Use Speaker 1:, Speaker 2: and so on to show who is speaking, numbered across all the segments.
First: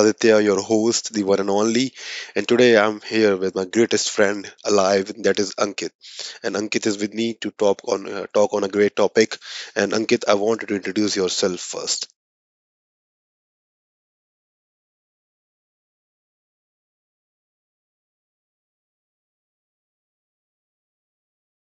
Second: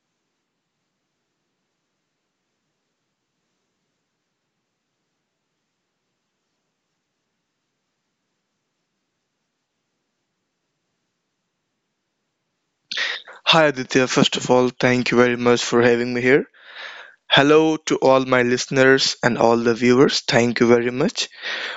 Speaker 1: Aditya, your host, the one and only. And today I'm here with my greatest friend alive, that is Ankit. And Ankit is with me to talk on a great topic. And Ankit, I wanted to introduce yourself first.
Speaker 2: Hi Aditya, first of all, thank you very much for having me here. Hello to all my listeners and all the viewers. Thank you very much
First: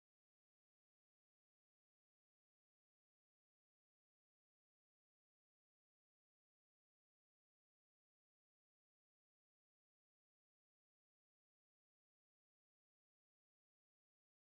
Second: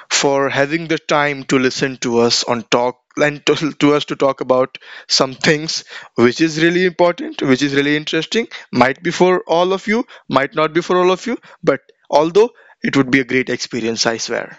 Speaker 2: for having the time to listen to us on talk and to us to talk about some things which is really important, which is really interesting. Might be for all of you, might not be for all of you, but although it would be a great experience, I swear.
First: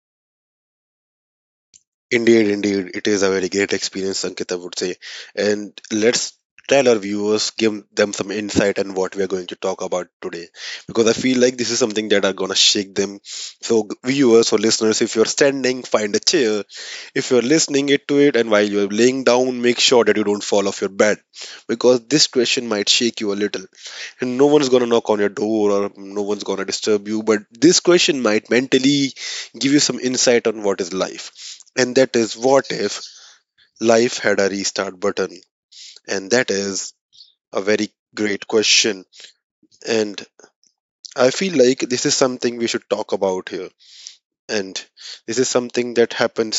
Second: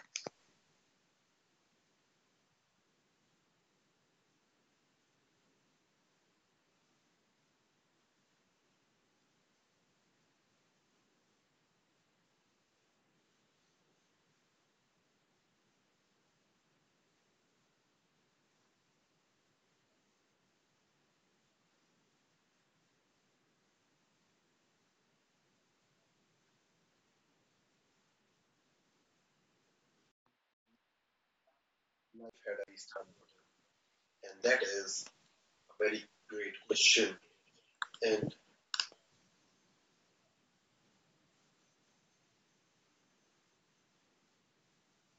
Speaker 1: Indeed, indeed, it is a very great experience, Sankit, I would say. And let's tell our viewers, give them some insight on what we are going to talk about today, because I feel like this is something that are gonna shake them. So, viewers or listeners, if you're standing, find a chair. If you're listening it to it, and while you're laying down, make sure that you don't fall off your bed, because this question might shake you a little, and no one's going to knock on your door or no one's going to disturb you, but this question might mentally give you some insight on what is life, and that is, what if life had a restart button? And that is a very great question, and I feel like this is something we should talk about here. And this is something that happens.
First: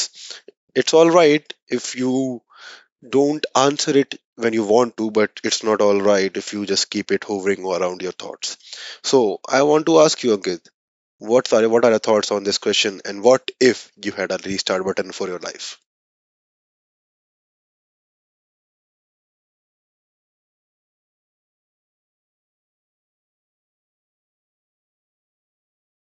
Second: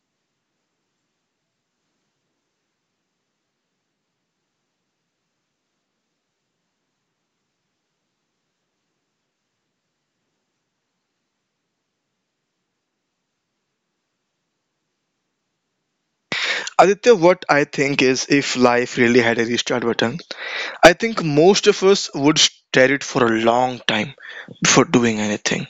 Speaker 1: It's all right if you don't answer it when you want to, but it's not all right if you just keep it hovering around your thoughts. So, I want to ask you, Ankit, what are your thoughts on this question? And what if you had a restart button for your life?
Speaker 2: Aditya, what I think is if life really had a restart button, I think most of us would stare it for a long time before doing anything.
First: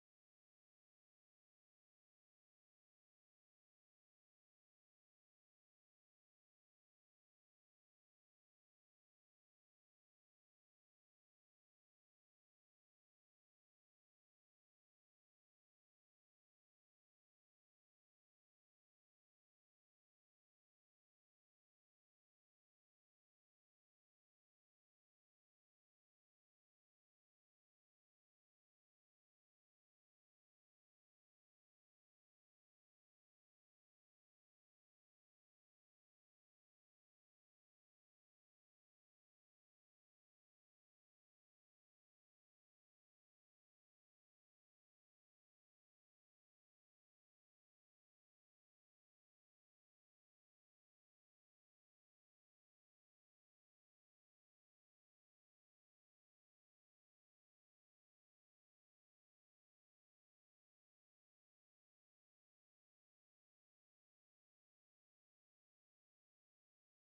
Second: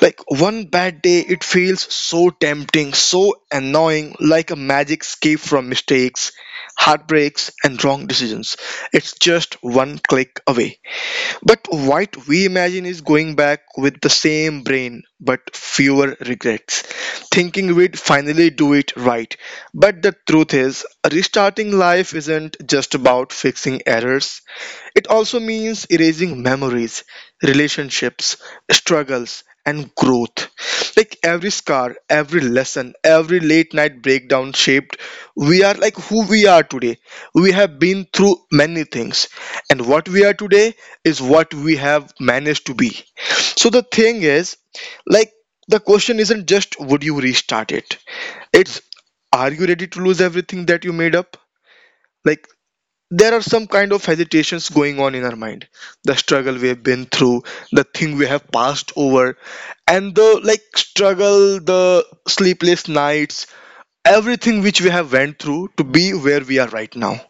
Speaker 2: Like one bad day, it feels so tempting, so annoying, like a magic escape from mistakes, heartbreaks, and wrong decisions. It's just one click away. But what we imagine is going back with the same brain but fewer regrets, thinking we'd finally do it right. But the truth is, restarting life isn't just about fixing errors, it also means erasing memories, relationships, struggles, and growth. Like every scar, every lesson, every late night breakdown shaped, we are like who we are today. We have been through many things, and what we are today is what we have managed to be. So the thing is, like, the question isn't just would you restart it? It's are you ready to lose everything that you made up? Like there are some kind of hesitations going on in our mind, the struggle we have been through, the thing we have passed over, and the like struggle, the sleepless nights, everything which we have went through to be where we are right now.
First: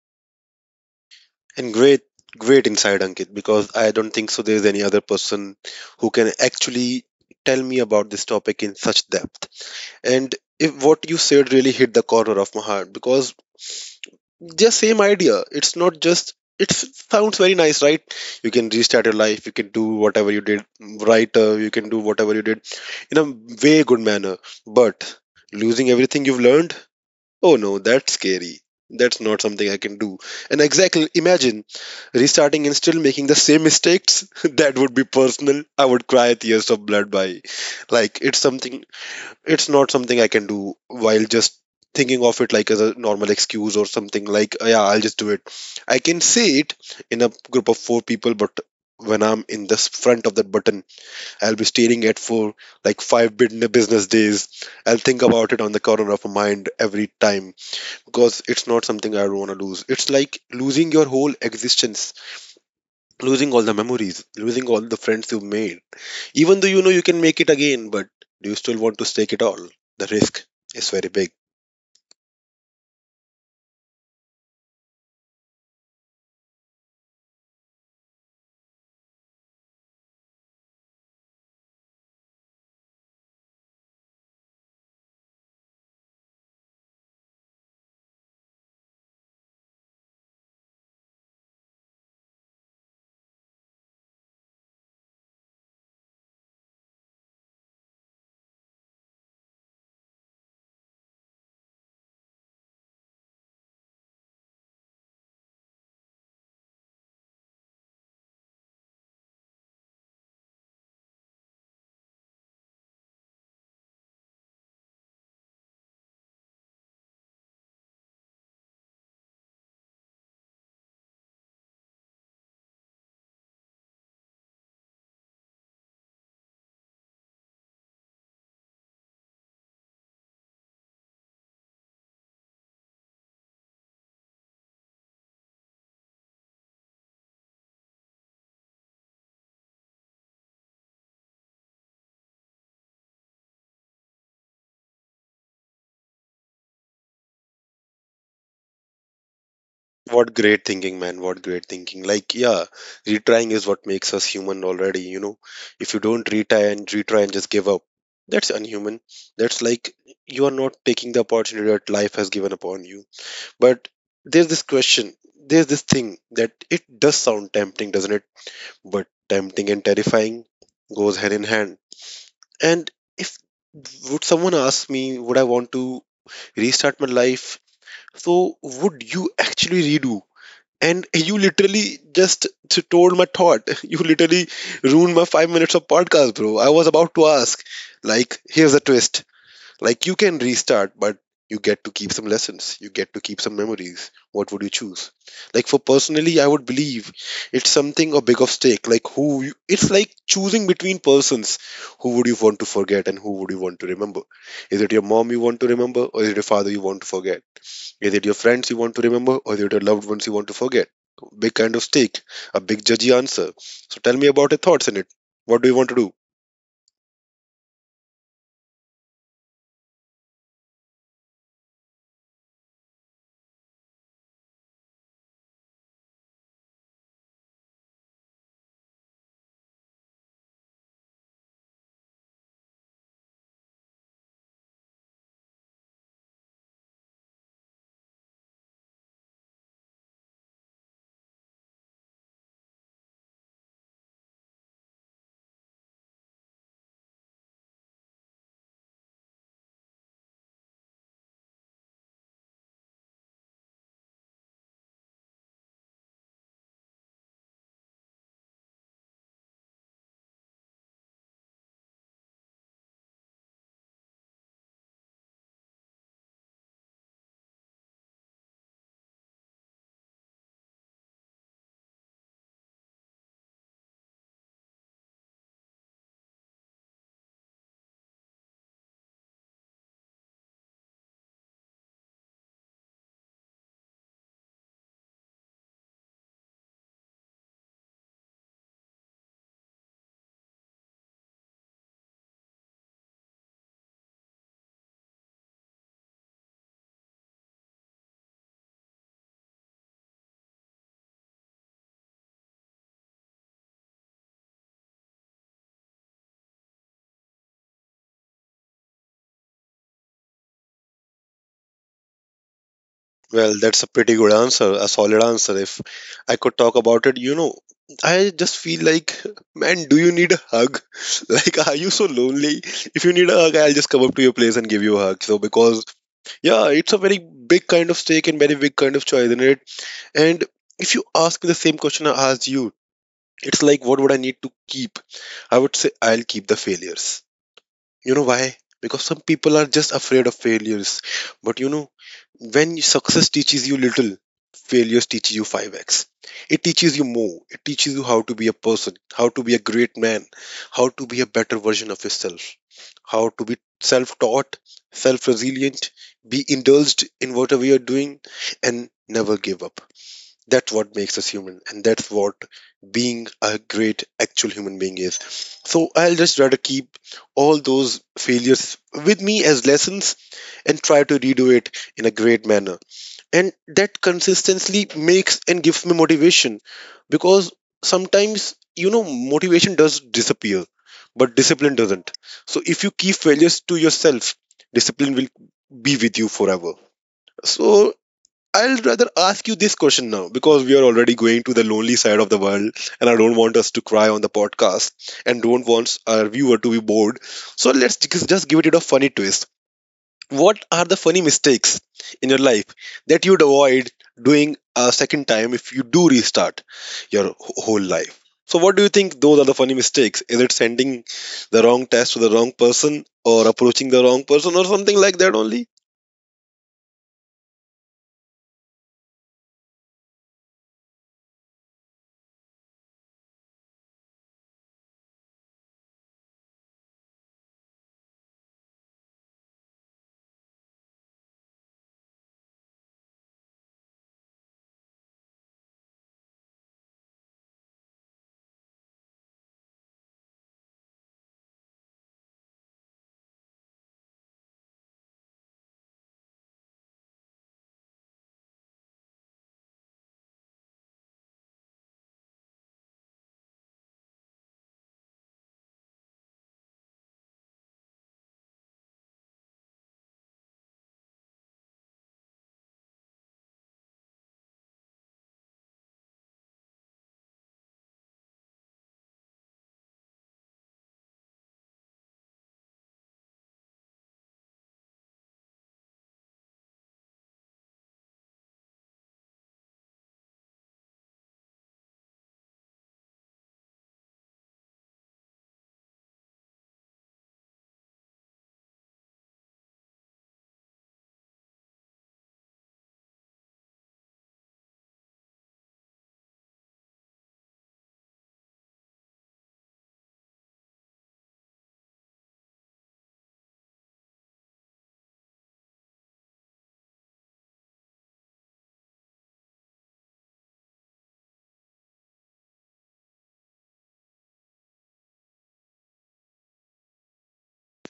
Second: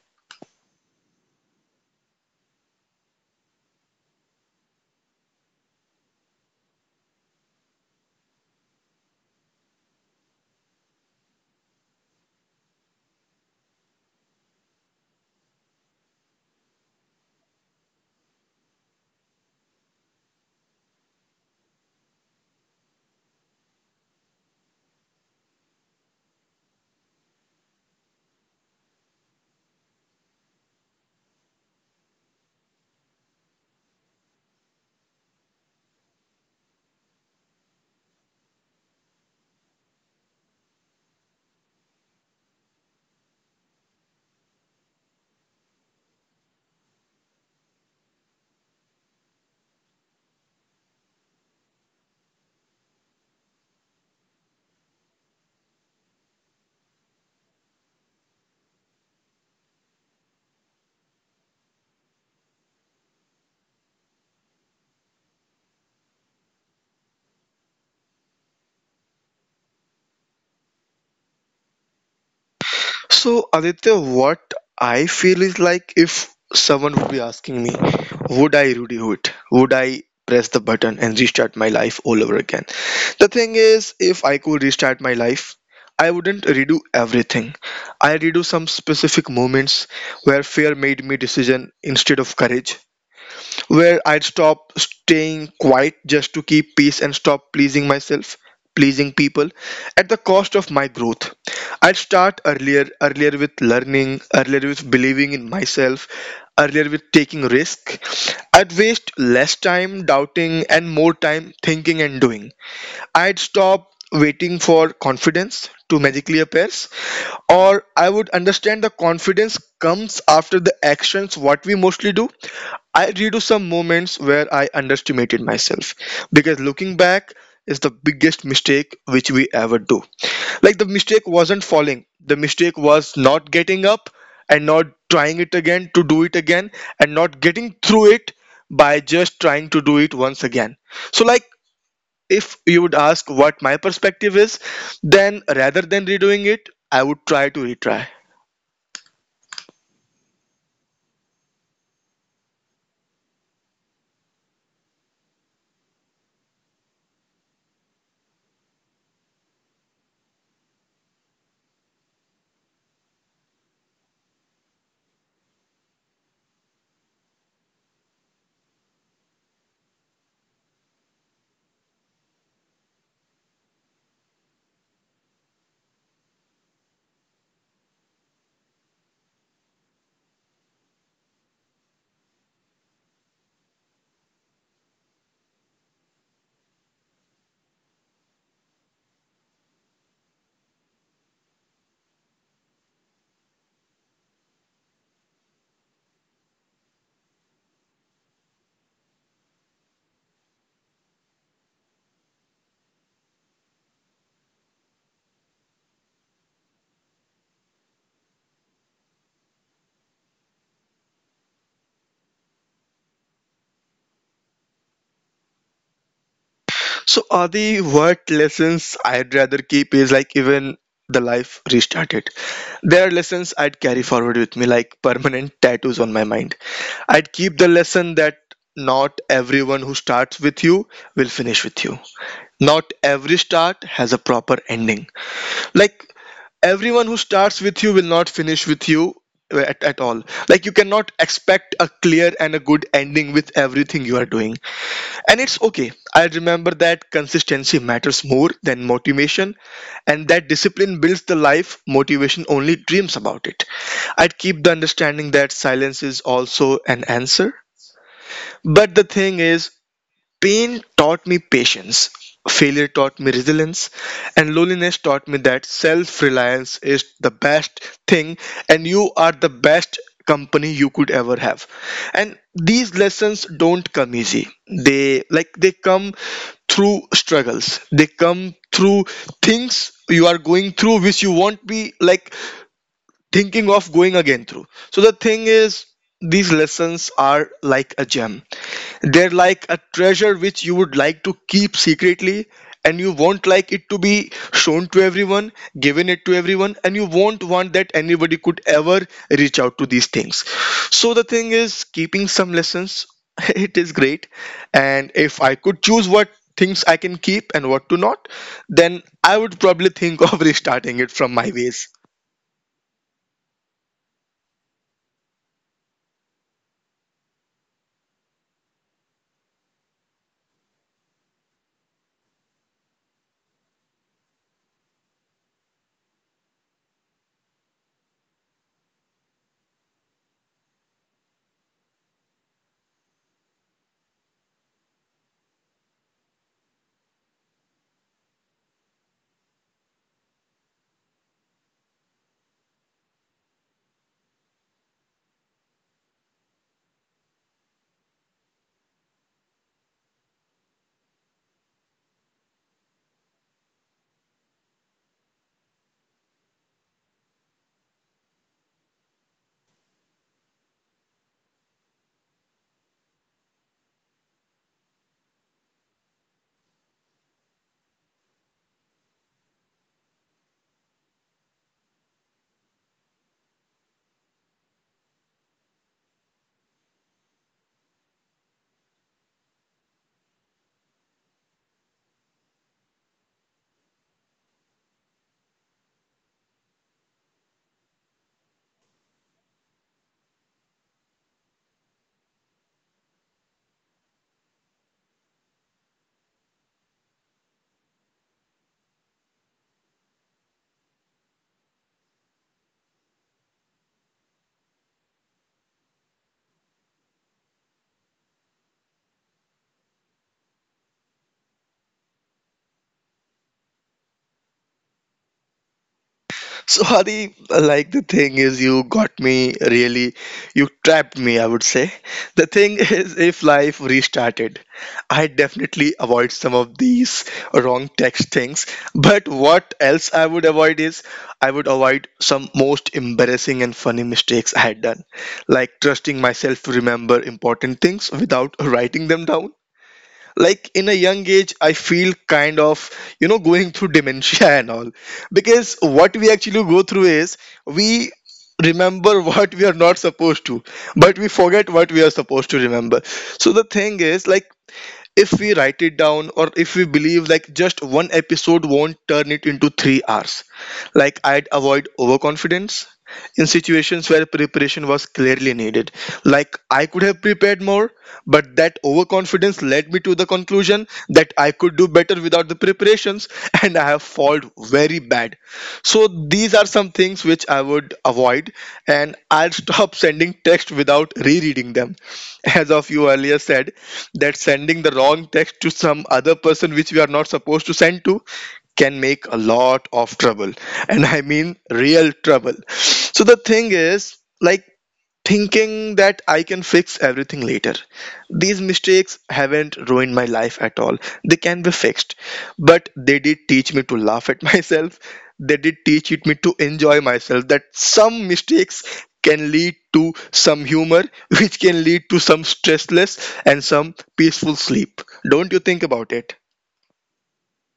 Speaker 1: And great, great insight, Ankit, because I don't think so there's any other person who can actually tell me about this topic in such depth. And if what you said really hit the corner of my heart, because the same idea, it's not just, it sounds very nice, right? You can restart your life, you can do whatever you did, right. You can do whatever you did in a way good manner, but losing everything you've learned, oh no, that's scary. That's not something I can do. And exactly, imagine restarting and still making the same mistakes. That would be personal. I would cry tears of blood by, like, it's something, it's not something I can do while just thinking of it like as a normal excuse or something like, "Oh, yeah, I'll just do it." I can say it in a group of four people, but when I'm in the front of that button, I'll be staring at for like 5 bin- business days. I'll think about it on the corner of my mind every time, because it's not something I want to lose. It's like losing your whole existence, losing all the memories, losing all the friends you've made. Even though you know you can make it again, but do you still want to stake it all? The risk is very big.
Speaker 2: So, Aditya, what I feel is like if someone would be asking me, would I Rudy Hood? Would I press the button and restart my life all over again? The thing is, if I could restart my life, I wouldn't redo everything. I redo some specific moments where fear made me decision instead of courage, where I'd stop staying quiet just to keep peace and stop pleasing myself, pleasing people at the cost of my growth. I'd start earlier, earlier with learning, earlier with believing in myself, earlier with taking risk. I'd waste less time doubting and more time thinking and doing. I'd stop waiting for confidence to magically appears, or I would understand the confidence comes after the actions what we mostly do. I redo some moments where I underestimated myself because looking back is the biggest mistake which we ever do. Like the mistake wasn't falling, the mistake was not getting up and not trying it again to do it again and not getting through it by just trying to do it once again. So like if you would ask what my perspective is, then rather than redoing it, I would try to retry.
Speaker 1: What great thinking, man. What great thinking. Like, yeah, retrying is what makes us human already, you know. If you don't retry and retry and just give up, that's unhuman. That's like you are not taking the opportunity that life has given upon you. But there's this question, there's this thing, that it does sound tempting, doesn't it? But tempting and terrifying goes hand in hand. And if would someone ask me, would I want to restart my life? So would you actually redo? And you literally just told my thought. You literally ruined my 5 minutes of podcast, bro. I was about to ask, like, here's the twist. Like, you can restart, but you get to keep some lessons. You get to keep some memories. What would you choose? Like, for personally, I would believe it's something a big of stake. Like, who you, it's like choosing between persons. Who would you want to forget, and who would you want to remember? Is it your mom you want to remember, or is it your father you want to forget? Is it your friends you want to remember, or is it your loved ones you want to forget? Big kind of stake, a big judgy answer. So tell me about your thoughts in it. What do you want to do?
Speaker 2: So, are the what lessons I'd rather keep is like even the life restarted. There are lessons I'd carry forward with me, like permanent tattoos on my mind. I'd keep the lesson that not everyone who starts with you will finish with you. Not every start has a proper ending. Like everyone who starts with you will not finish with you, at all. Like you cannot expect a clear and a good ending with everything you are doing, and it's okay. I remember that consistency matters more than motivation, and that discipline builds the life motivation only dreams about it. I'd keep the understanding that silence is also an answer. But the thing is, pain taught me patience, failure taught me resilience, and loneliness taught me that self reliance is the best thing and you are the best company you could ever have. And these lessons don't come easy. They like they come through struggles. They come through things you are going through which you won't be like thinking of going again through. So the thing is, these lessons are like a gem. They're like a treasure which you would like to keep secretly, and you won't like it to be shown to everyone, given it to everyone, and you won't want that anybody could ever reach out to these things. So the thing is, keeping some lessons, it is great. And if I could choose what things I can keep and what to not, then I would probably think of restarting it from my ways.
Speaker 1: Well, that's a pretty good answer, a solid answer. If I could talk about it, you know, I just feel like, man, do you need a hug? Like, are you so lonely? If you need a hug, I'll just come up to your place and give you a hug. So, because, yeah, it's a very big kind of stake and very big kind of choice, isn't it? And if you ask me the same question I asked you, it's like, what would I need to keep? I would say, I'll keep the failures. You know why? Because some people are just afraid of failures. But you know, when success teaches you little, failures teach you 5x. It teaches you more. It teaches you how to be a person, how to be a great man, how to be a better version of yourself, how to be self taught, self resilient, be indulged in whatever you're doing, and never give up. That's what makes us human, and that's what being a great actual human being is. So I'll just try to keep all those failures with me as lessons and try to redo it in a great manner. And that consistently makes and gives me motivation, because sometimes, you know, motivation does disappear, but discipline doesn't. So if you keep failures to yourself, discipline will be with you forever. So I'll rather ask you this question now, because we are already going to the lonely side of the world, and I don't want us to cry on the podcast and don't want our viewer to be bored. So let's just give it a funny twist. What are the funny mistakes in your life that you'd avoid doing a second time if you do restart your whole life? So, what do you think those are the funny mistakes? Is it sending the wrong test to the wrong person, or approaching the wrong person, or something like that only?
Speaker 2: So Adi, like the thing is, you got me really, you trapped me, I would say. The thing is, if life restarted, I definitely avoid some of these wrong text things. But what else I would avoid is, I would avoid some most embarrassing and funny mistakes I had done, like trusting myself to remember important things without writing them down, like in a young age I feel kind of, you know, going through dementia and all. Because what we actually go through is we remember what we are not supposed to, but we forget what we are supposed to remember. So the thing is, like, if we write it down, or if we believe like just one episode won't turn it into 3 hours, like I'd avoid overconfidence in situations where preparation was clearly needed. Like I could have prepared more, but that overconfidence led me to the conclusion that I could do better without the preparations, and I have failed very bad. So these are some things which I would avoid, and I'll stop sending text without rereading them. As of you earlier said, that sending the wrong text to some other person which we are not supposed to send to can make a lot of trouble, and I mean real trouble. So the thing is, like, thinking that I can fix everything later. These mistakes haven't ruined my life at all. They can be fixed. But they did teach me to laugh at myself. They did teach it me to enjoy myself. That some mistakes can lead to some humor, which can lead to some stressless and some peaceful sleep. Don't you think about it?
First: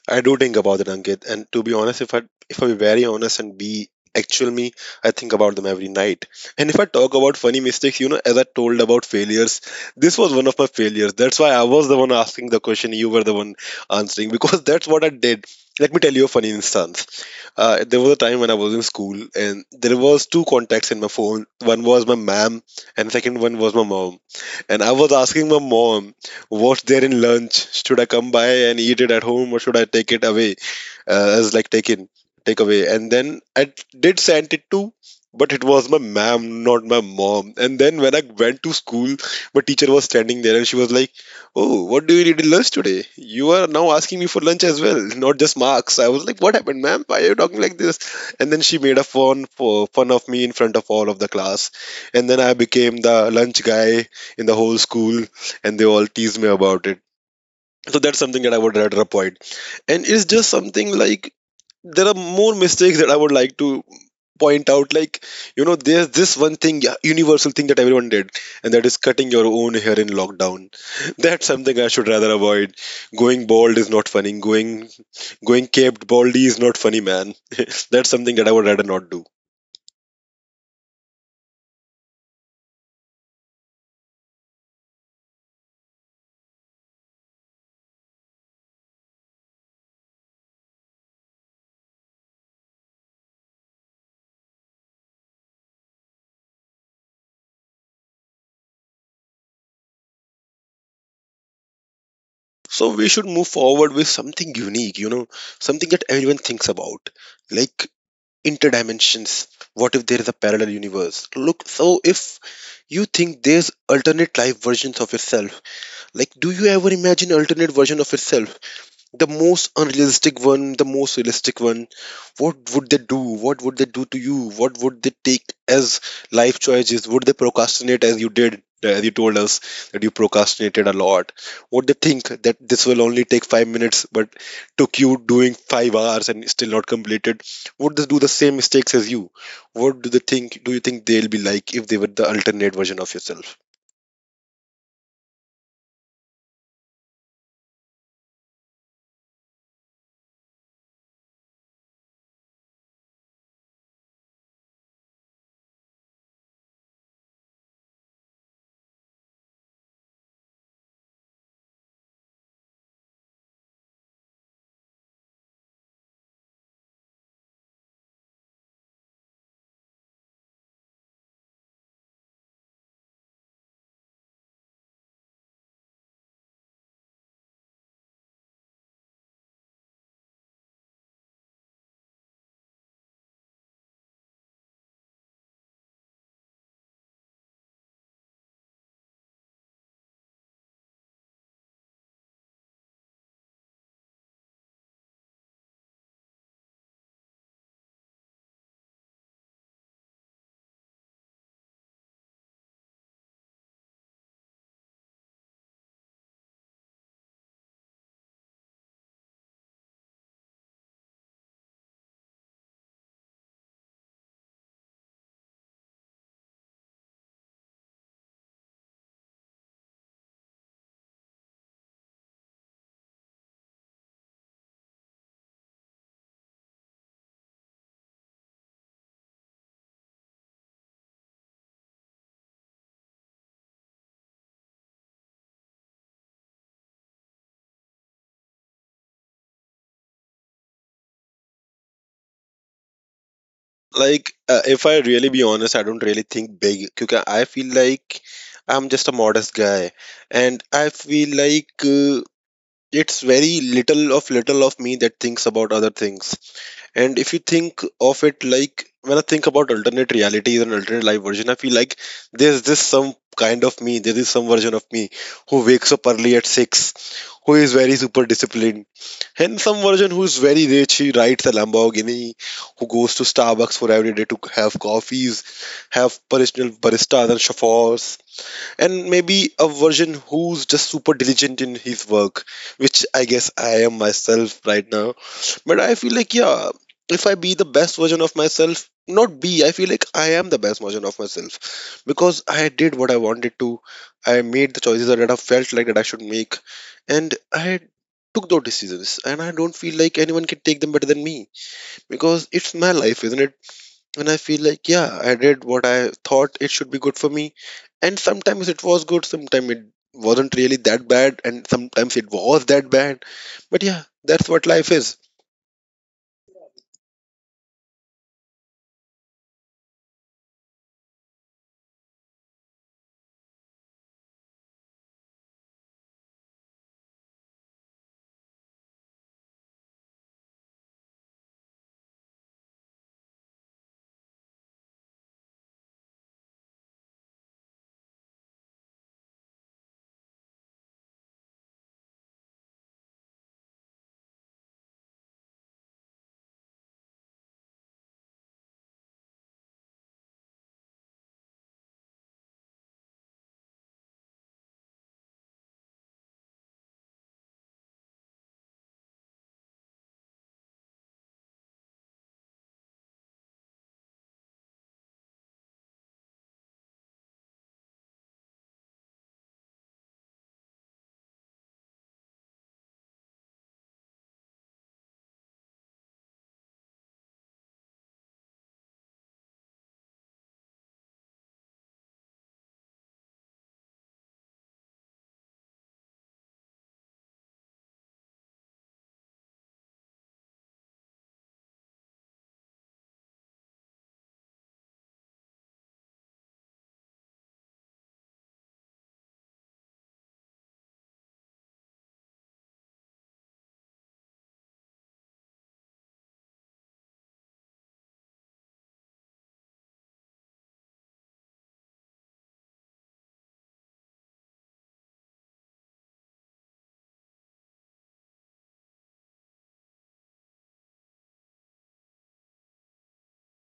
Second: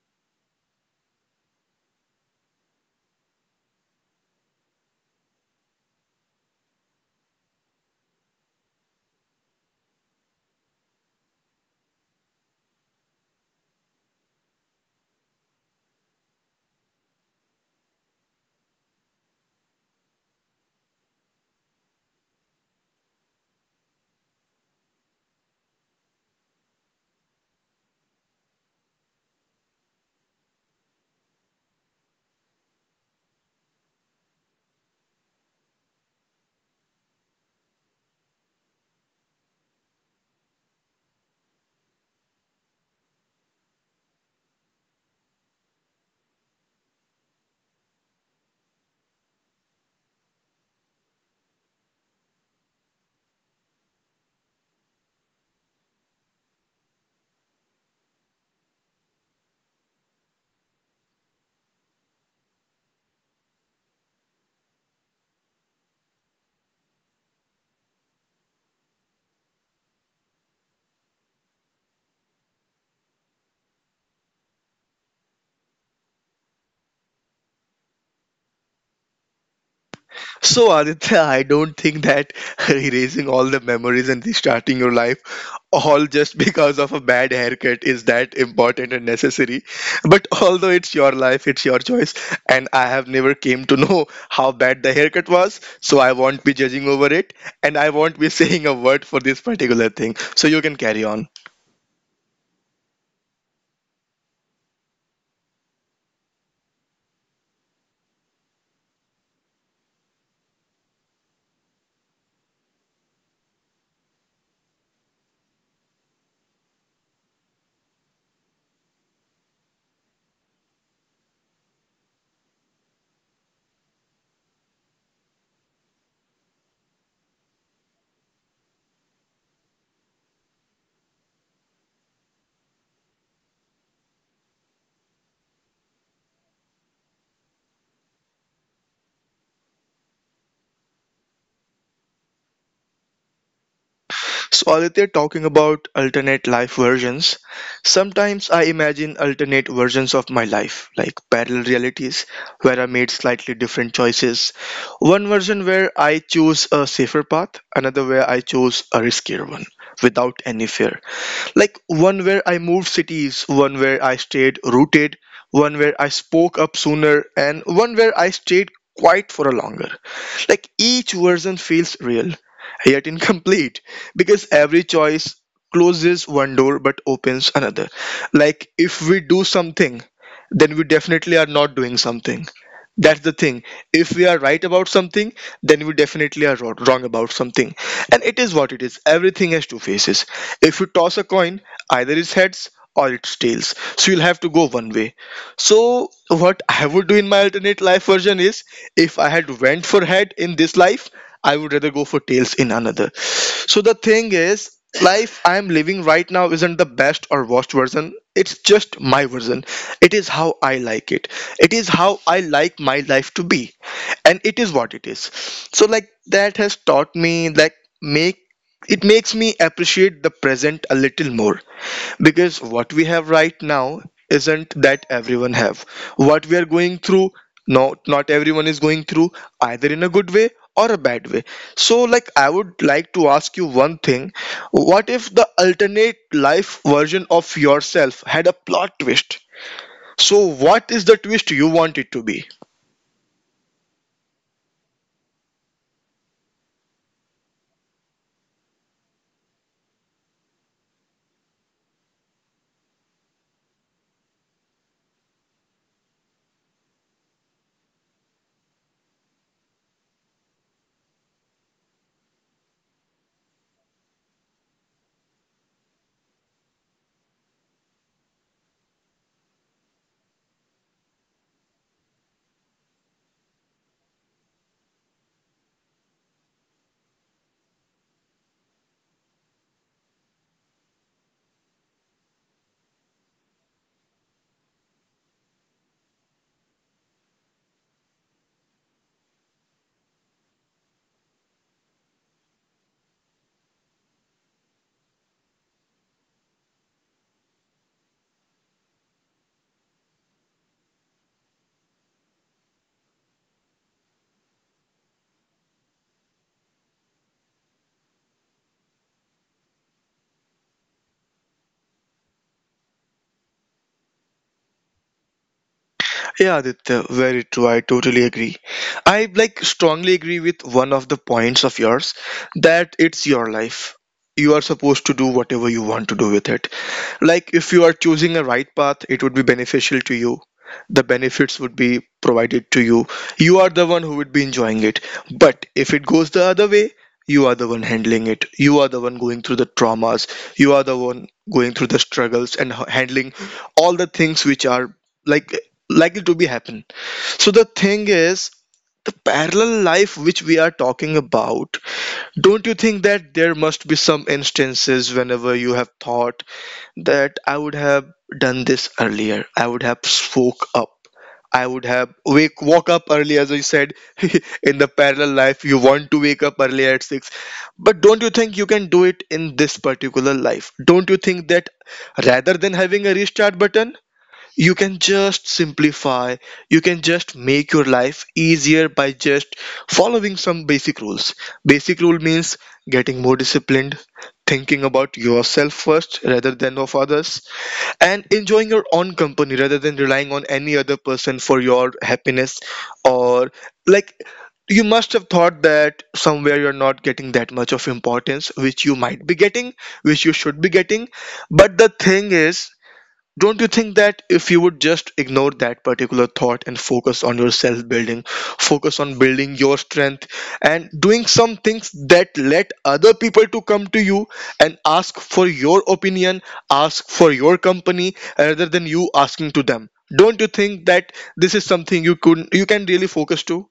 Speaker 1: I do think about it, Ankit. And to be honest, if I be very honest and be actual me, I think about them every night. And if I talk about funny mistakes, you know, as I told about failures, this was one of my failures. That's why I was the one asking the question. You were the one answering, because that's what I did. Let me tell you a funny instance. There was a time when I was in school, and there was two contacts in my phone. One was my mom, and second one was my mom. And I was asking my mom, "What's there in lunch? Should I come by and eat it at home, or should I take it away?" As like taken, take away. And then I did send it to, but it was my mom, not my mom. And then when I went to school, my teacher was standing there, and she was like, "Oh, what do you need in lunch today? You are now asking me for lunch as well, not just marks." I was like, "What happened, ma'am? Why are you talking like this?" And then she made a fun of me in front of all of the class. And then I became the lunch guy in the whole school, and they all teased me about it. So that's something that I would rather avoid. And it's just something like, there are more mistakes that I would like to point out. Like, you know, there's this one thing, yeah, universal thing that everyone did, and that is cutting your own hair in lockdown. That's something I should rather avoid. Going bald is not funny. Going caped baldy is not funny, man. That's something that I would rather not do.
Speaker 2: So, Aditya, I don't think that erasing all the memories and restarting your life all just because of a bad haircut is that important and necessary. But although it's your life, it's your choice, and I have never came to know how bad the haircut was, so I won't be judging over it, and I won't be saying a word for this particular thing. So you can carry on.
Speaker 1: So we should move forward with something unique, you know, something that everyone thinks about. Like, interdimensions, what if there is a parallel universe? Look, so if you think there's alternate life versions of yourself, like, do you ever imagine alternate version of yourself? The most unrealistic one, the most realistic one. What would they do? What would they do to you? What would they take as life choices? Would they procrastinate as you did, as you told us that you procrastinated a lot? Would they think that this will only take 5 minutes, but took you doing 5 hours and still not completed? Would they do the same mistakes as you? What do they think? Do you think they'll be like, if they were the alternate version of yourself?
Speaker 2: So, Aditya, talking about alternate life versions, sometimes I imagine alternate versions of my life, like parallel realities where I made slightly different choices. One version where I choose a safer path, another where I choose a riskier one without any fear. Like one where I moved cities, one where I stayed rooted, one where I spoke up sooner, and one where I stayed quiet for a longer. Like each version feels real, yet incomplete, because every choice closes one door but opens another. Like if we do something, then we definitely are not doing something, that's the thing. If we are right about something, then we definitely are wrong about something. And it is what it is. Everything has two faces. If you toss a coin, either it's heads or it's tails. So you'll have to go one way. So what I would do in my alternate life version is, if I had went for head in this life, I would rather go for tails in another. So the thing is, life I am living right now isn't the best or worst version, it's just my version. It is how I like it is how I like my life to be, and it is what it is. So like that has taught me, like, make it makes me appreciate the present a little more, because what we have right now isn't that everyone have. What we are going through, no, not everyone is going through, either in a good way or a bad way. So like I would like to ask you one thing, what if the alternate life version of yourself had a plot twist? So what is the twist you want it to be?
Speaker 1: Like, if I really be honest, I don't really think big because I feel like I'm just a modest guy, and I feel like it's very little of me that thinks about other things. And if you think of it like when I think about alternate realities and alternate life version, I feel like there's this some kind of me, there is some version of me who wakes up early at 6, who is very super disciplined, and some version who is very rich, he rides a Lamborghini, who goes to Starbucks for every day to have coffees, have personal baristas and chauffeurs, and maybe a version who's just super diligent in his work, which I guess I am myself right now. But I feel like, yeah, if I be the best version of myself, not be, I feel like I am the best version of myself because I did what I wanted to. I made the choices that I felt like that I should make, and I took those decisions. And I don't feel like anyone can take them better than me because it's my life, isn't it? And I feel like, yeah, I did what I thought it should be good for me. And sometimes it was good, sometimes it wasn't really that bad, and sometimes it was that bad. But yeah, that's what life is.
Speaker 2: Yeah, Aditya, very true. I totally agree. I like strongly agree with one of the points of yours, that it's your life. You are supposed to do whatever you want to do with it. Like if you are choosing a right path, it would be beneficial to you. The benefits would be provided to you. You are the one who would be enjoying it. But if it goes the other way, you are the one handling it. You are the one going through the traumas. You are the one going through the struggles and handling all the things which are like likely to be happen. So the thing is, the parallel life which we are talking about, don't you think that there must be some instances whenever you have thought that I would have done this earlier, I would have spoke up, I would have wake woke up early, as I said. In the parallel life you want to wake up early at 6, but don't you think you can do it in this particular life? Don't you think that rather than having a restart button, you can just simplify, you can just make your life easier by just following some basic rules? Basic rule means getting more disciplined, thinking about yourself first rather than of others, and enjoying your own company rather than relying on any other person for your happiness, or like, you must have thought that somewhere you're not getting that much of importance which you might be getting, which you should be getting. But the thing is, don't you think that if you would just ignore that particular thought and focus on your self building, focus on building your strength and doing some things that let other people to come to you and ask for your opinion, ask for your company rather than you asking to them? Don't you think that this is something you could you can really focus to?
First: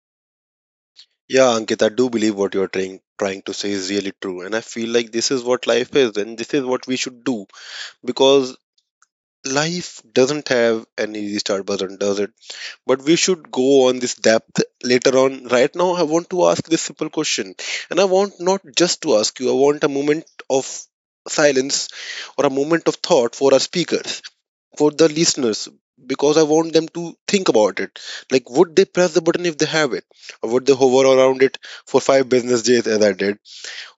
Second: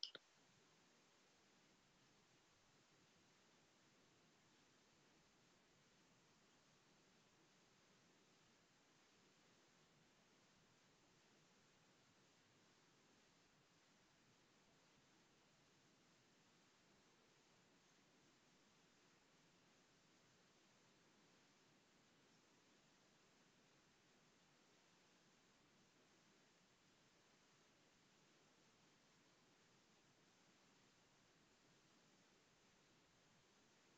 Speaker 1: Yeah, Ankit, I do believe what you're trying to say is really true. And I feel like this is what life is, and this is what we should do. Because life doesn't have an easy start button, does it? But we should go on this depth later on. Right now I want to ask this simple question, and I want not just to ask you, I want a moment of silence, or a moment of thought for our speakers, for the listeners, because I want them to think about it. Like, would they press the button if they have it, or would they hover around it for 5 business days as I did,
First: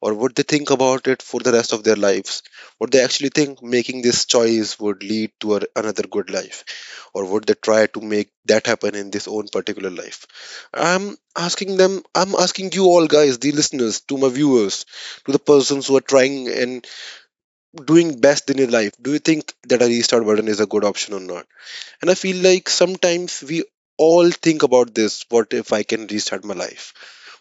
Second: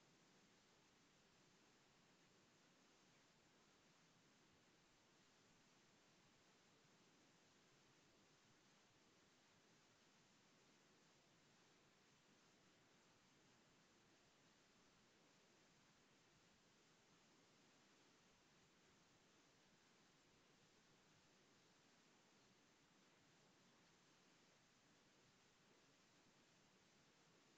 Speaker 1: or would they think about it for the rest of their lives? Would they actually think making this choice would lead to another good life, or would they try to make that happen in this own particular life? I'm asking them, I'm asking you all guys, the listeners, to my viewers, to the persons who are trying and doing best in your life, do you think that a restart button is a good option or not? And I feel like sometimes we all think about this: what if I can restart my life?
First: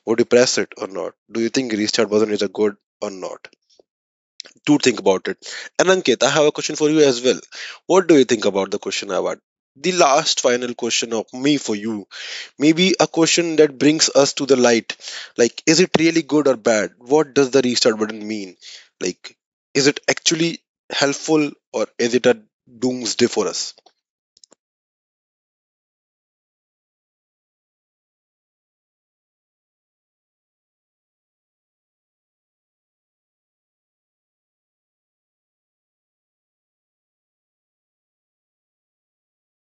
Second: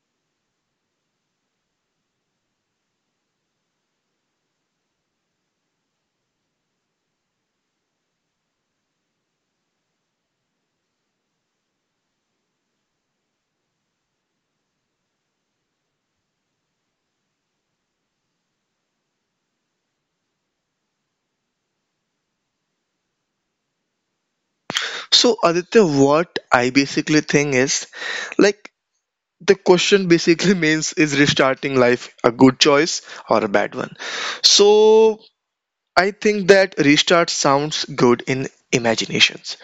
Speaker 1: Would you press it or not? Do you think restart button is a good or not? Do think about it. And Ankit, I have a question for you as well. What do you think about the question I had? The last final question of me for you. Maybe a question that brings us to the light. Like, is it really good or bad? What does the restart button mean? Like, is it actually helpful, or is it a doomsday for us?
Speaker 2: So Aditya, what I basically think is, like, the question basically means is restarting life a good choice or a bad one. So I think that restart sounds good in imaginations,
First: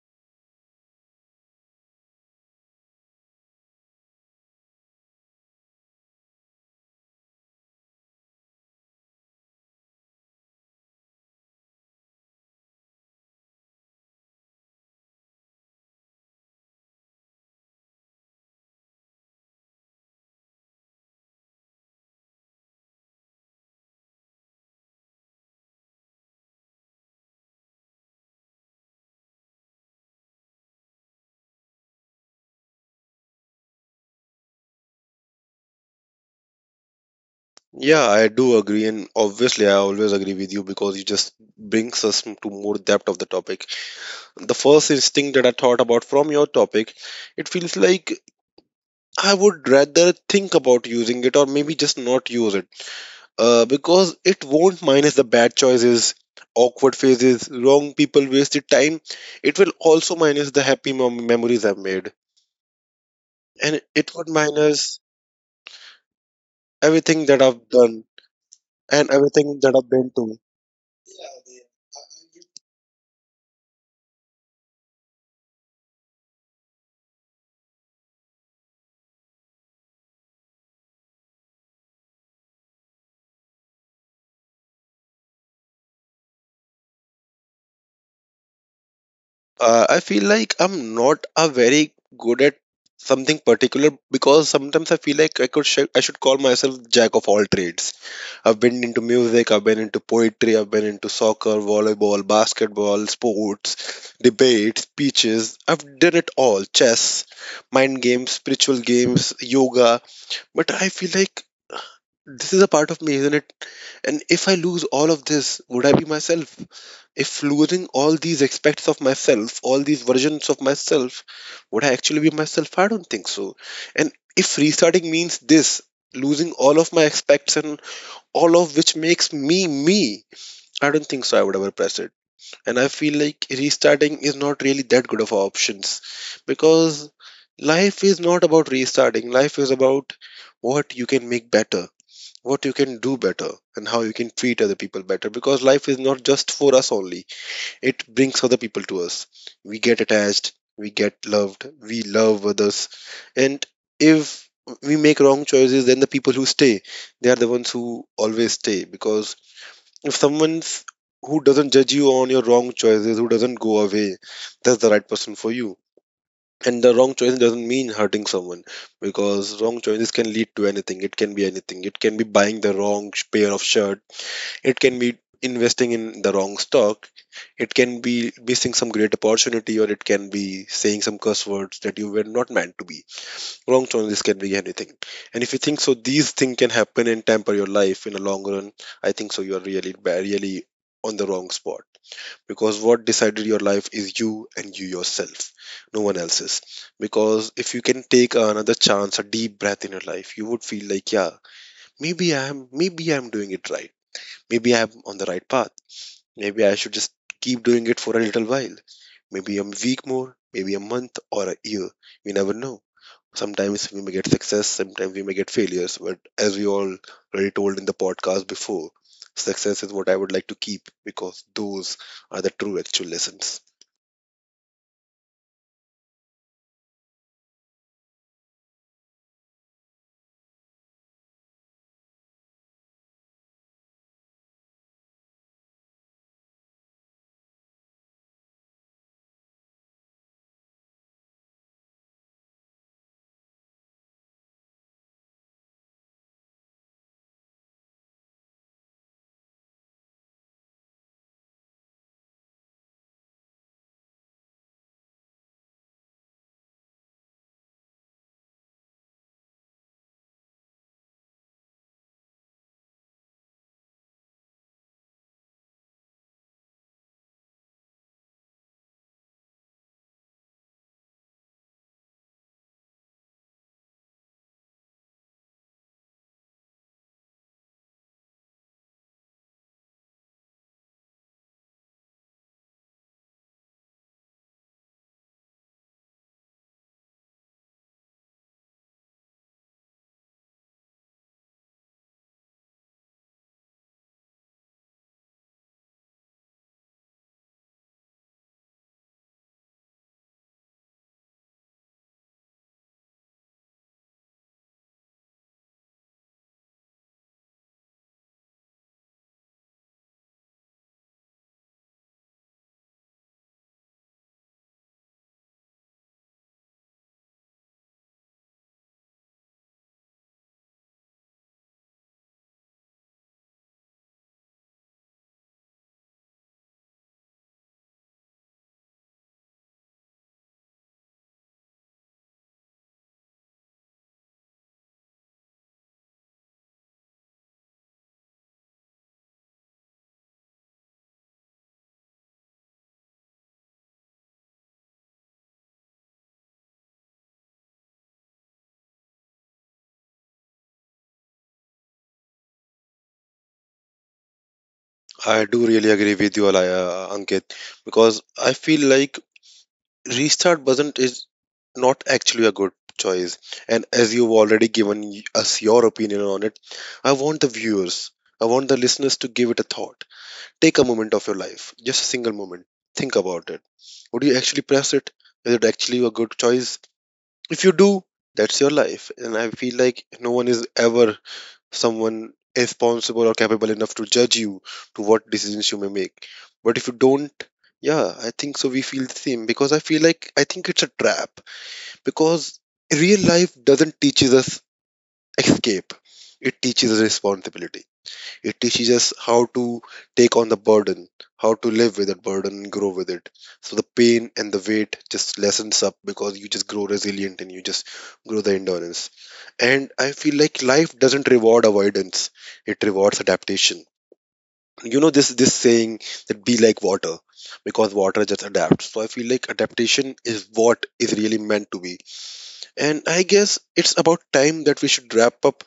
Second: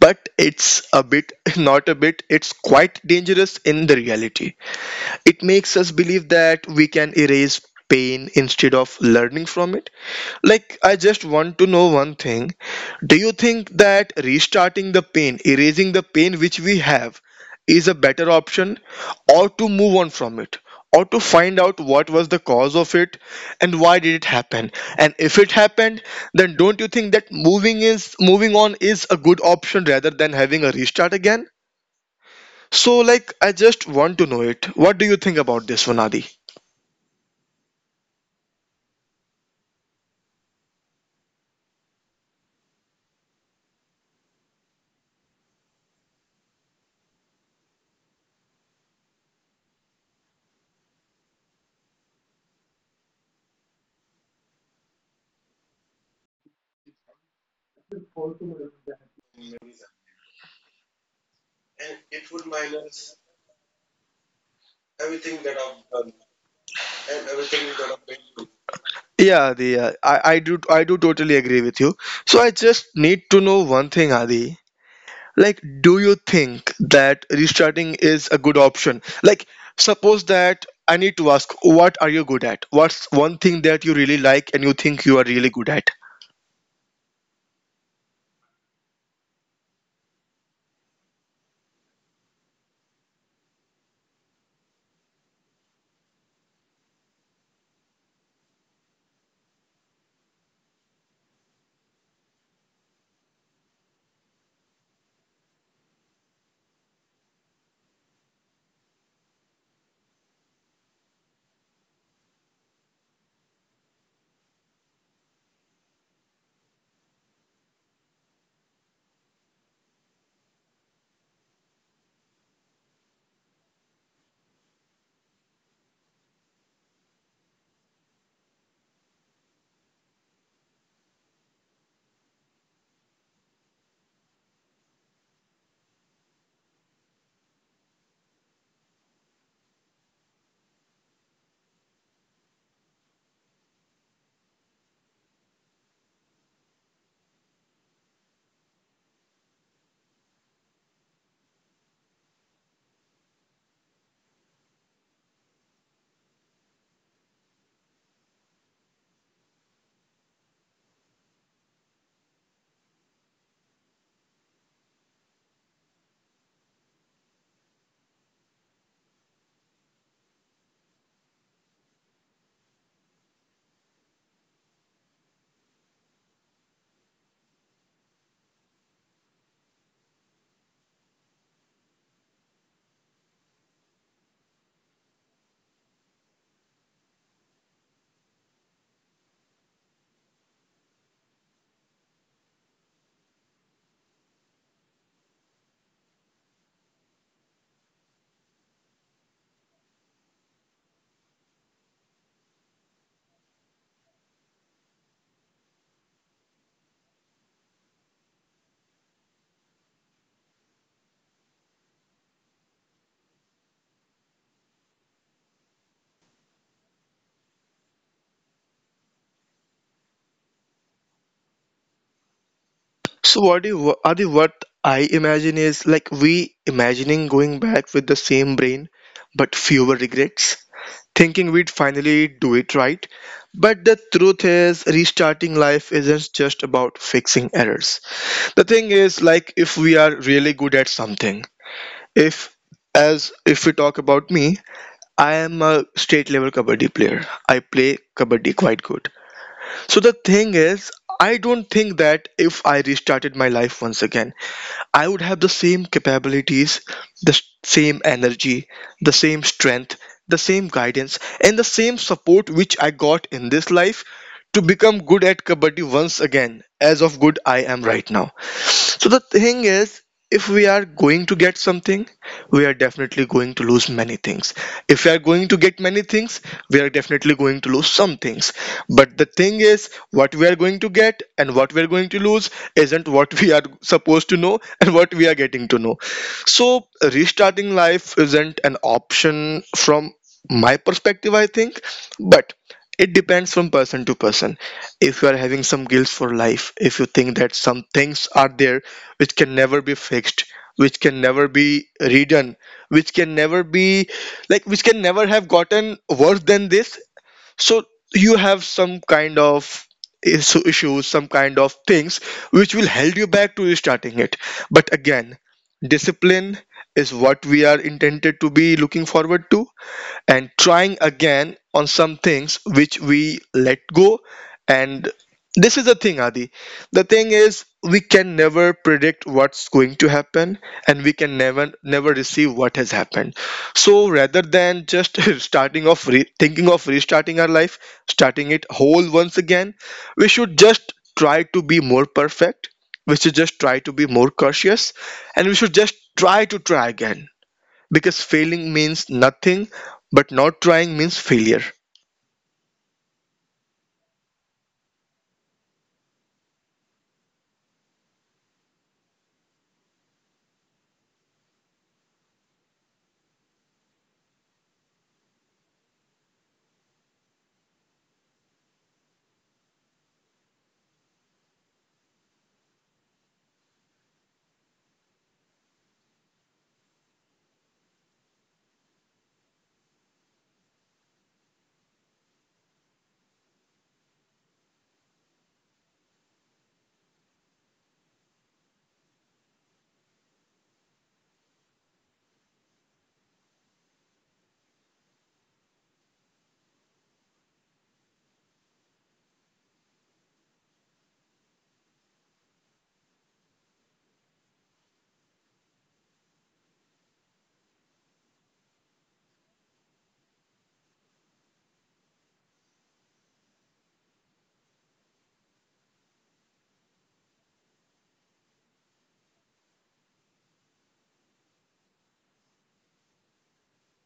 Speaker 2: but it's a bit not a bit, it's quite dangerous in the reality. It makes us believe that we can erase pain instead of learning from it. Like, I just want to know one thing. Do you think that restarting the pain, erasing the pain which we have, is a better option, or to move on from it, or to find out what was the cause of it and why did it happen? And if it happened, then don't you think that moving on is a good option rather than having a restart again? So, like, I just want to know it. What do you think about this one, Adi?
Speaker 1: Yeah, I do agree, and obviously, I always agree with you because it just brings us to more depth of the topic. The first instinct that I thought about from your topic, it feels like I would rather think about using it or maybe just not use it, because it won't minus the bad choices, awkward phases, wrong people, wasted time. It will also minus the happy memories I've made, and it would minus everything that I've done and
Speaker 2: Yeah,
Speaker 1: everything that
Speaker 2: Adi,
Speaker 1: I've been to.
Speaker 2: I do totally agree with you. So, I just need to know one thing, Adi. Like, do you think that restarting is a good option? Like, suppose that I need to ask, what are you good at? What's one thing that you really like and you think you are really good at?
Speaker 1: I feel like I'm not a very good at something particular because sometimes I feel like I could I should call myself jack of all trades. I've been into music, I've been into poetry, I've been into soccer, volleyball, basketball, sports, debates, speeches. I've done it all: chess, mind games, spiritual games, yoga. But I feel like this is a part of me, isn't it? And if I lose all of this, would I be myself? If losing all these aspects of myself, all these versions of myself, would I actually be myself? I don't think so. And if restarting means this, losing all of my aspects and all of which makes me me, I don't think so. I would ever press it. And I feel like restarting is not really that good of options because life is not about restarting. Life is about what you can make better, what you can do better, and how you can treat other people better, because life is not just for us only, it brings other people to us. We get attached, we get loved, we love others. And if we make wrong choices, then the people who stay, they are the ones who always stay. Because if someone's who doesn't judge you on your wrong choices, who doesn't go away, that's the right person for you. And the wrong choice doesn't mean hurting someone, because wrong choices can lead to anything. It can be anything. It can be buying the wrong pair of shirt, it can be investing in the wrong stock. It can be missing some great opportunity, or it can be saying some curse words that you were not meant to be. Wrong choices can be anything. And if you think so, these things can happen and temper your life in the long run. I think so. You are really, really on the wrong spot, because what decided your life is you and you yourself, no one else's. Because if you can take another chance, a deep breath in your life, you would feel like, yeah, maybe I am doing it right. Maybe I am on the right path. Maybe I should just keep doing it for a little while. Maybe a week more, maybe a month or a year. We never know. Sometimes we may get success, sometimes we may get failures. But as we all already told in the podcast before, success is what I would like to keep because those are the true actual lessons.
Speaker 2: So what do you, are the what I imagine is like we imagining going back with the same brain but fewer regrets, thinking we'd finally do it right. But the truth is restarting life isn't just about fixing errors. The thing is, like, if we are really good at something, if, as if we talk about me, I am a state level kabaddi player. I play kabaddi quite good. So the thing is, I don't think that if I restarted my life once again, I would have the same capabilities, the same energy, the same strength, the same guidance, and the same support which I got in this life to become good at kabaddi once again as of good I am right now. So the thing is, if we are going to get something, we are definitely going to lose many things. If we are going to get many things, we are definitely going to lose some things. But the thing is, what we are going to get and what we are going to lose isn't what we are supposed to know and what we are getting to know. So restarting life isn't an option from my perspective, I think, but it depends from person to person. If you are having some guilt for life, if you think that some things are there which can never be fixed, which can never be redone, which can never be, like, which can never have gotten worse than this, so you have some kind of issues, some kind of things which will hold you back to restarting it. But again, discipline is what we are intended to be looking forward to, and trying again on some things which we let go. And this is the thing, Adi. The thing is, we can never predict what's going to happen, and we can never receive what has happened. So rather than just thinking of restarting our life, starting it whole once again, we should just try to be more perfect, we should just try to be more cautious, and we should just try to try again. Because failing means nothing, but not trying means failure.
Speaker 1: I do really agree with you, Ankit, because I feel like restart wasn't is not actually a good choice. And as you've already given us your opinion on it, I want the viewers, I want the listeners to give it a thought. Take a moment of your life, just a single moment. Think about it. Would you actually press it? Is it actually a good choice? If you do, that's your life, and I feel like no one is ever someone is responsible or capable enough to judge you to what decisions you may make. But if you don't, yeah, I think so we feel the same, because I feel like I think it's a trap, because real life doesn't teaches us escape, it teaches us responsibility. It teaches us how to take on the burden, how to live with that burden and grow with it. So the pain and the weight just lessens up because you just grow resilient and you just grow the endurance. And I feel like life doesn't reward avoidance, it rewards adaptation. You know this saying that be like water, because water just adapts. So I feel like adaptation is what is really meant to be. And I guess it's about time that we should wrap up.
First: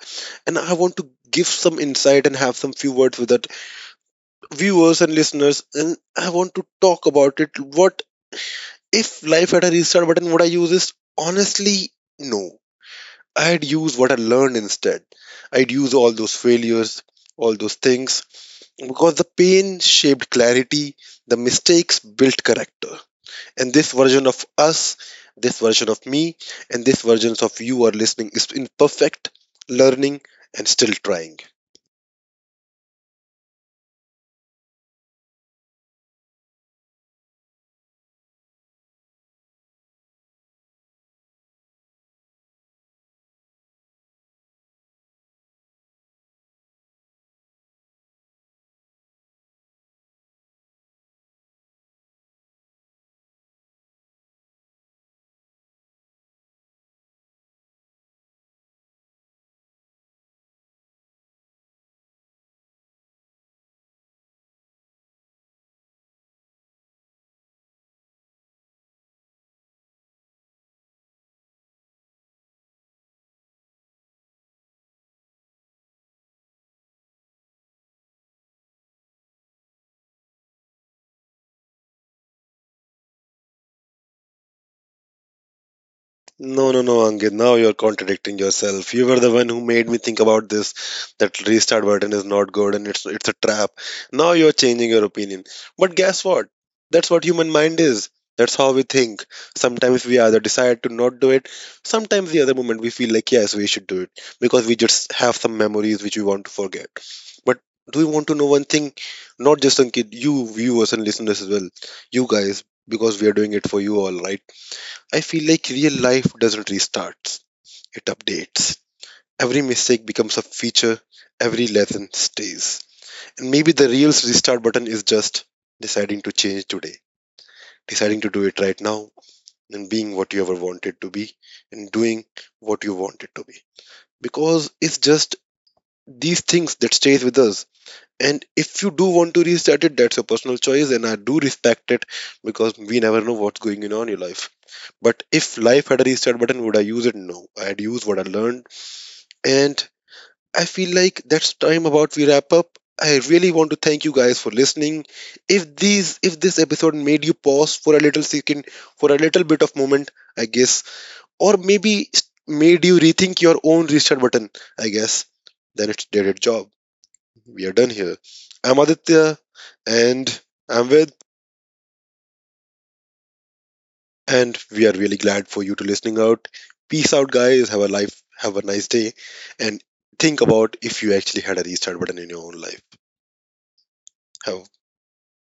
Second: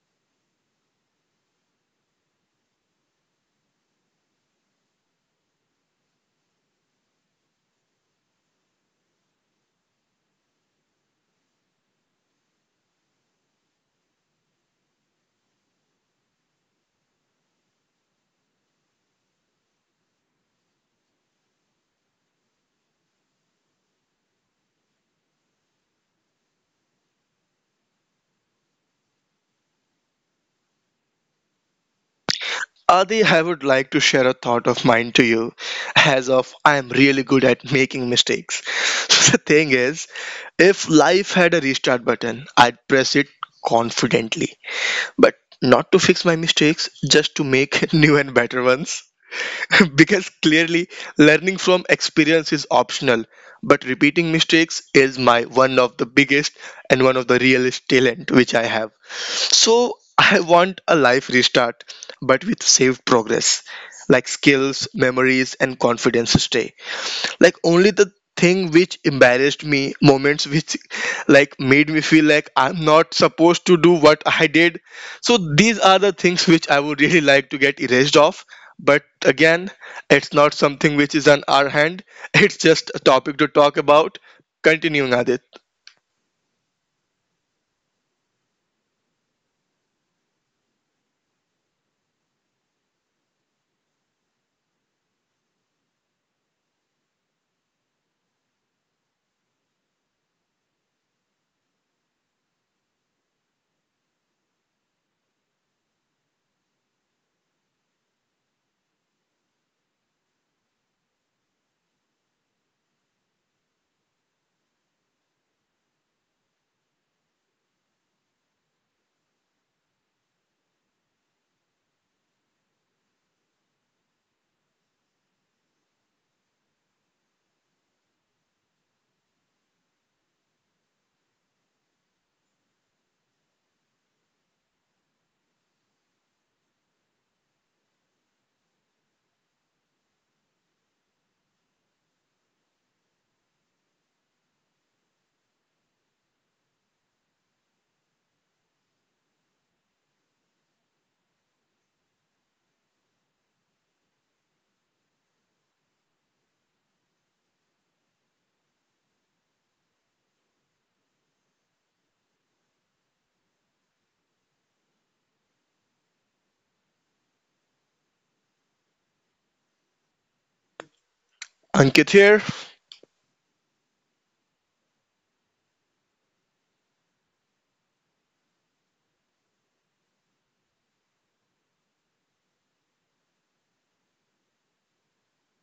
Speaker 1: And I want to give some insight and have some few words with our viewers and listeners, and I want to talk about it. What if life had a restart button? Would I use this? Honestly, no. I'd use what I learned instead. I'd use all those failures, all those things, because the pain shaped clarity, the mistakes built character. And this version of us, this version of me, and this versions of you are listening is imperfect, learning, and still trying.
Speaker 2: Adi, I would like to share a thought of mine to you, as of I am really good at making mistakes. So the thing is, if life had a restart button, I'd press it confidently, but not to fix my mistakes, just to make new and better ones. Because clearly, learning from experience is optional, but repeating mistakes is my one of the biggest and one of the realest talent which I have. So I want a life restart, but with saved progress, like skills, memories, and confidence to stay. Like only the thing which embarrassed me, moments which like made me feel like I'm not supposed to do what I did. So these are the things which I would really like to get erased off. But again, it's not something which is on our hand. It's just a topic to talk about. Continuing, Adit.
Speaker 1: No, Angit. Now you're contradicting yourself. You were the one who made me think about this that restart button is not good and it's a trap. Now you're changing your opinion. But guess what? That's what human mind is. That's how we think. Sometimes we either decide to not do it. Sometimes the other moment we feel like yes, we should do it because we just have some memories which we want to forget. But do we want to know one thing? Not just Ankit, you viewers and listeners as well. You guys, because we are doing it for you all, right? I feel like real life doesn't restart, it updates. Every mistake becomes a feature, every lesson stays. And maybe the real restart button is just deciding to change today, deciding to do it right now, and being what you ever wanted to be, and doing what you wanted to be. Because it's just these things that stays with us. And if you do want to restart it, that's a personal choice and I do respect it, because we never know what's going on in your life. But if life had a restart button, would I use it? No, I'd use what I learned. And I feel like that's time about we wrap up. I really want to thank you guys for listening. If these if this episode made you pause for a little second, for a little bit of moment, I guess, or maybe made you rethink your own restart button, I guess, then it did its job. We are done here. I'm Aditya, and I'm with,
Speaker 2: Ankit here.
Speaker 1: and we are really glad for you to listening out. Peace out, guys. Have a life. Have a nice day, and think about if you actually had a restart button in your own life. Have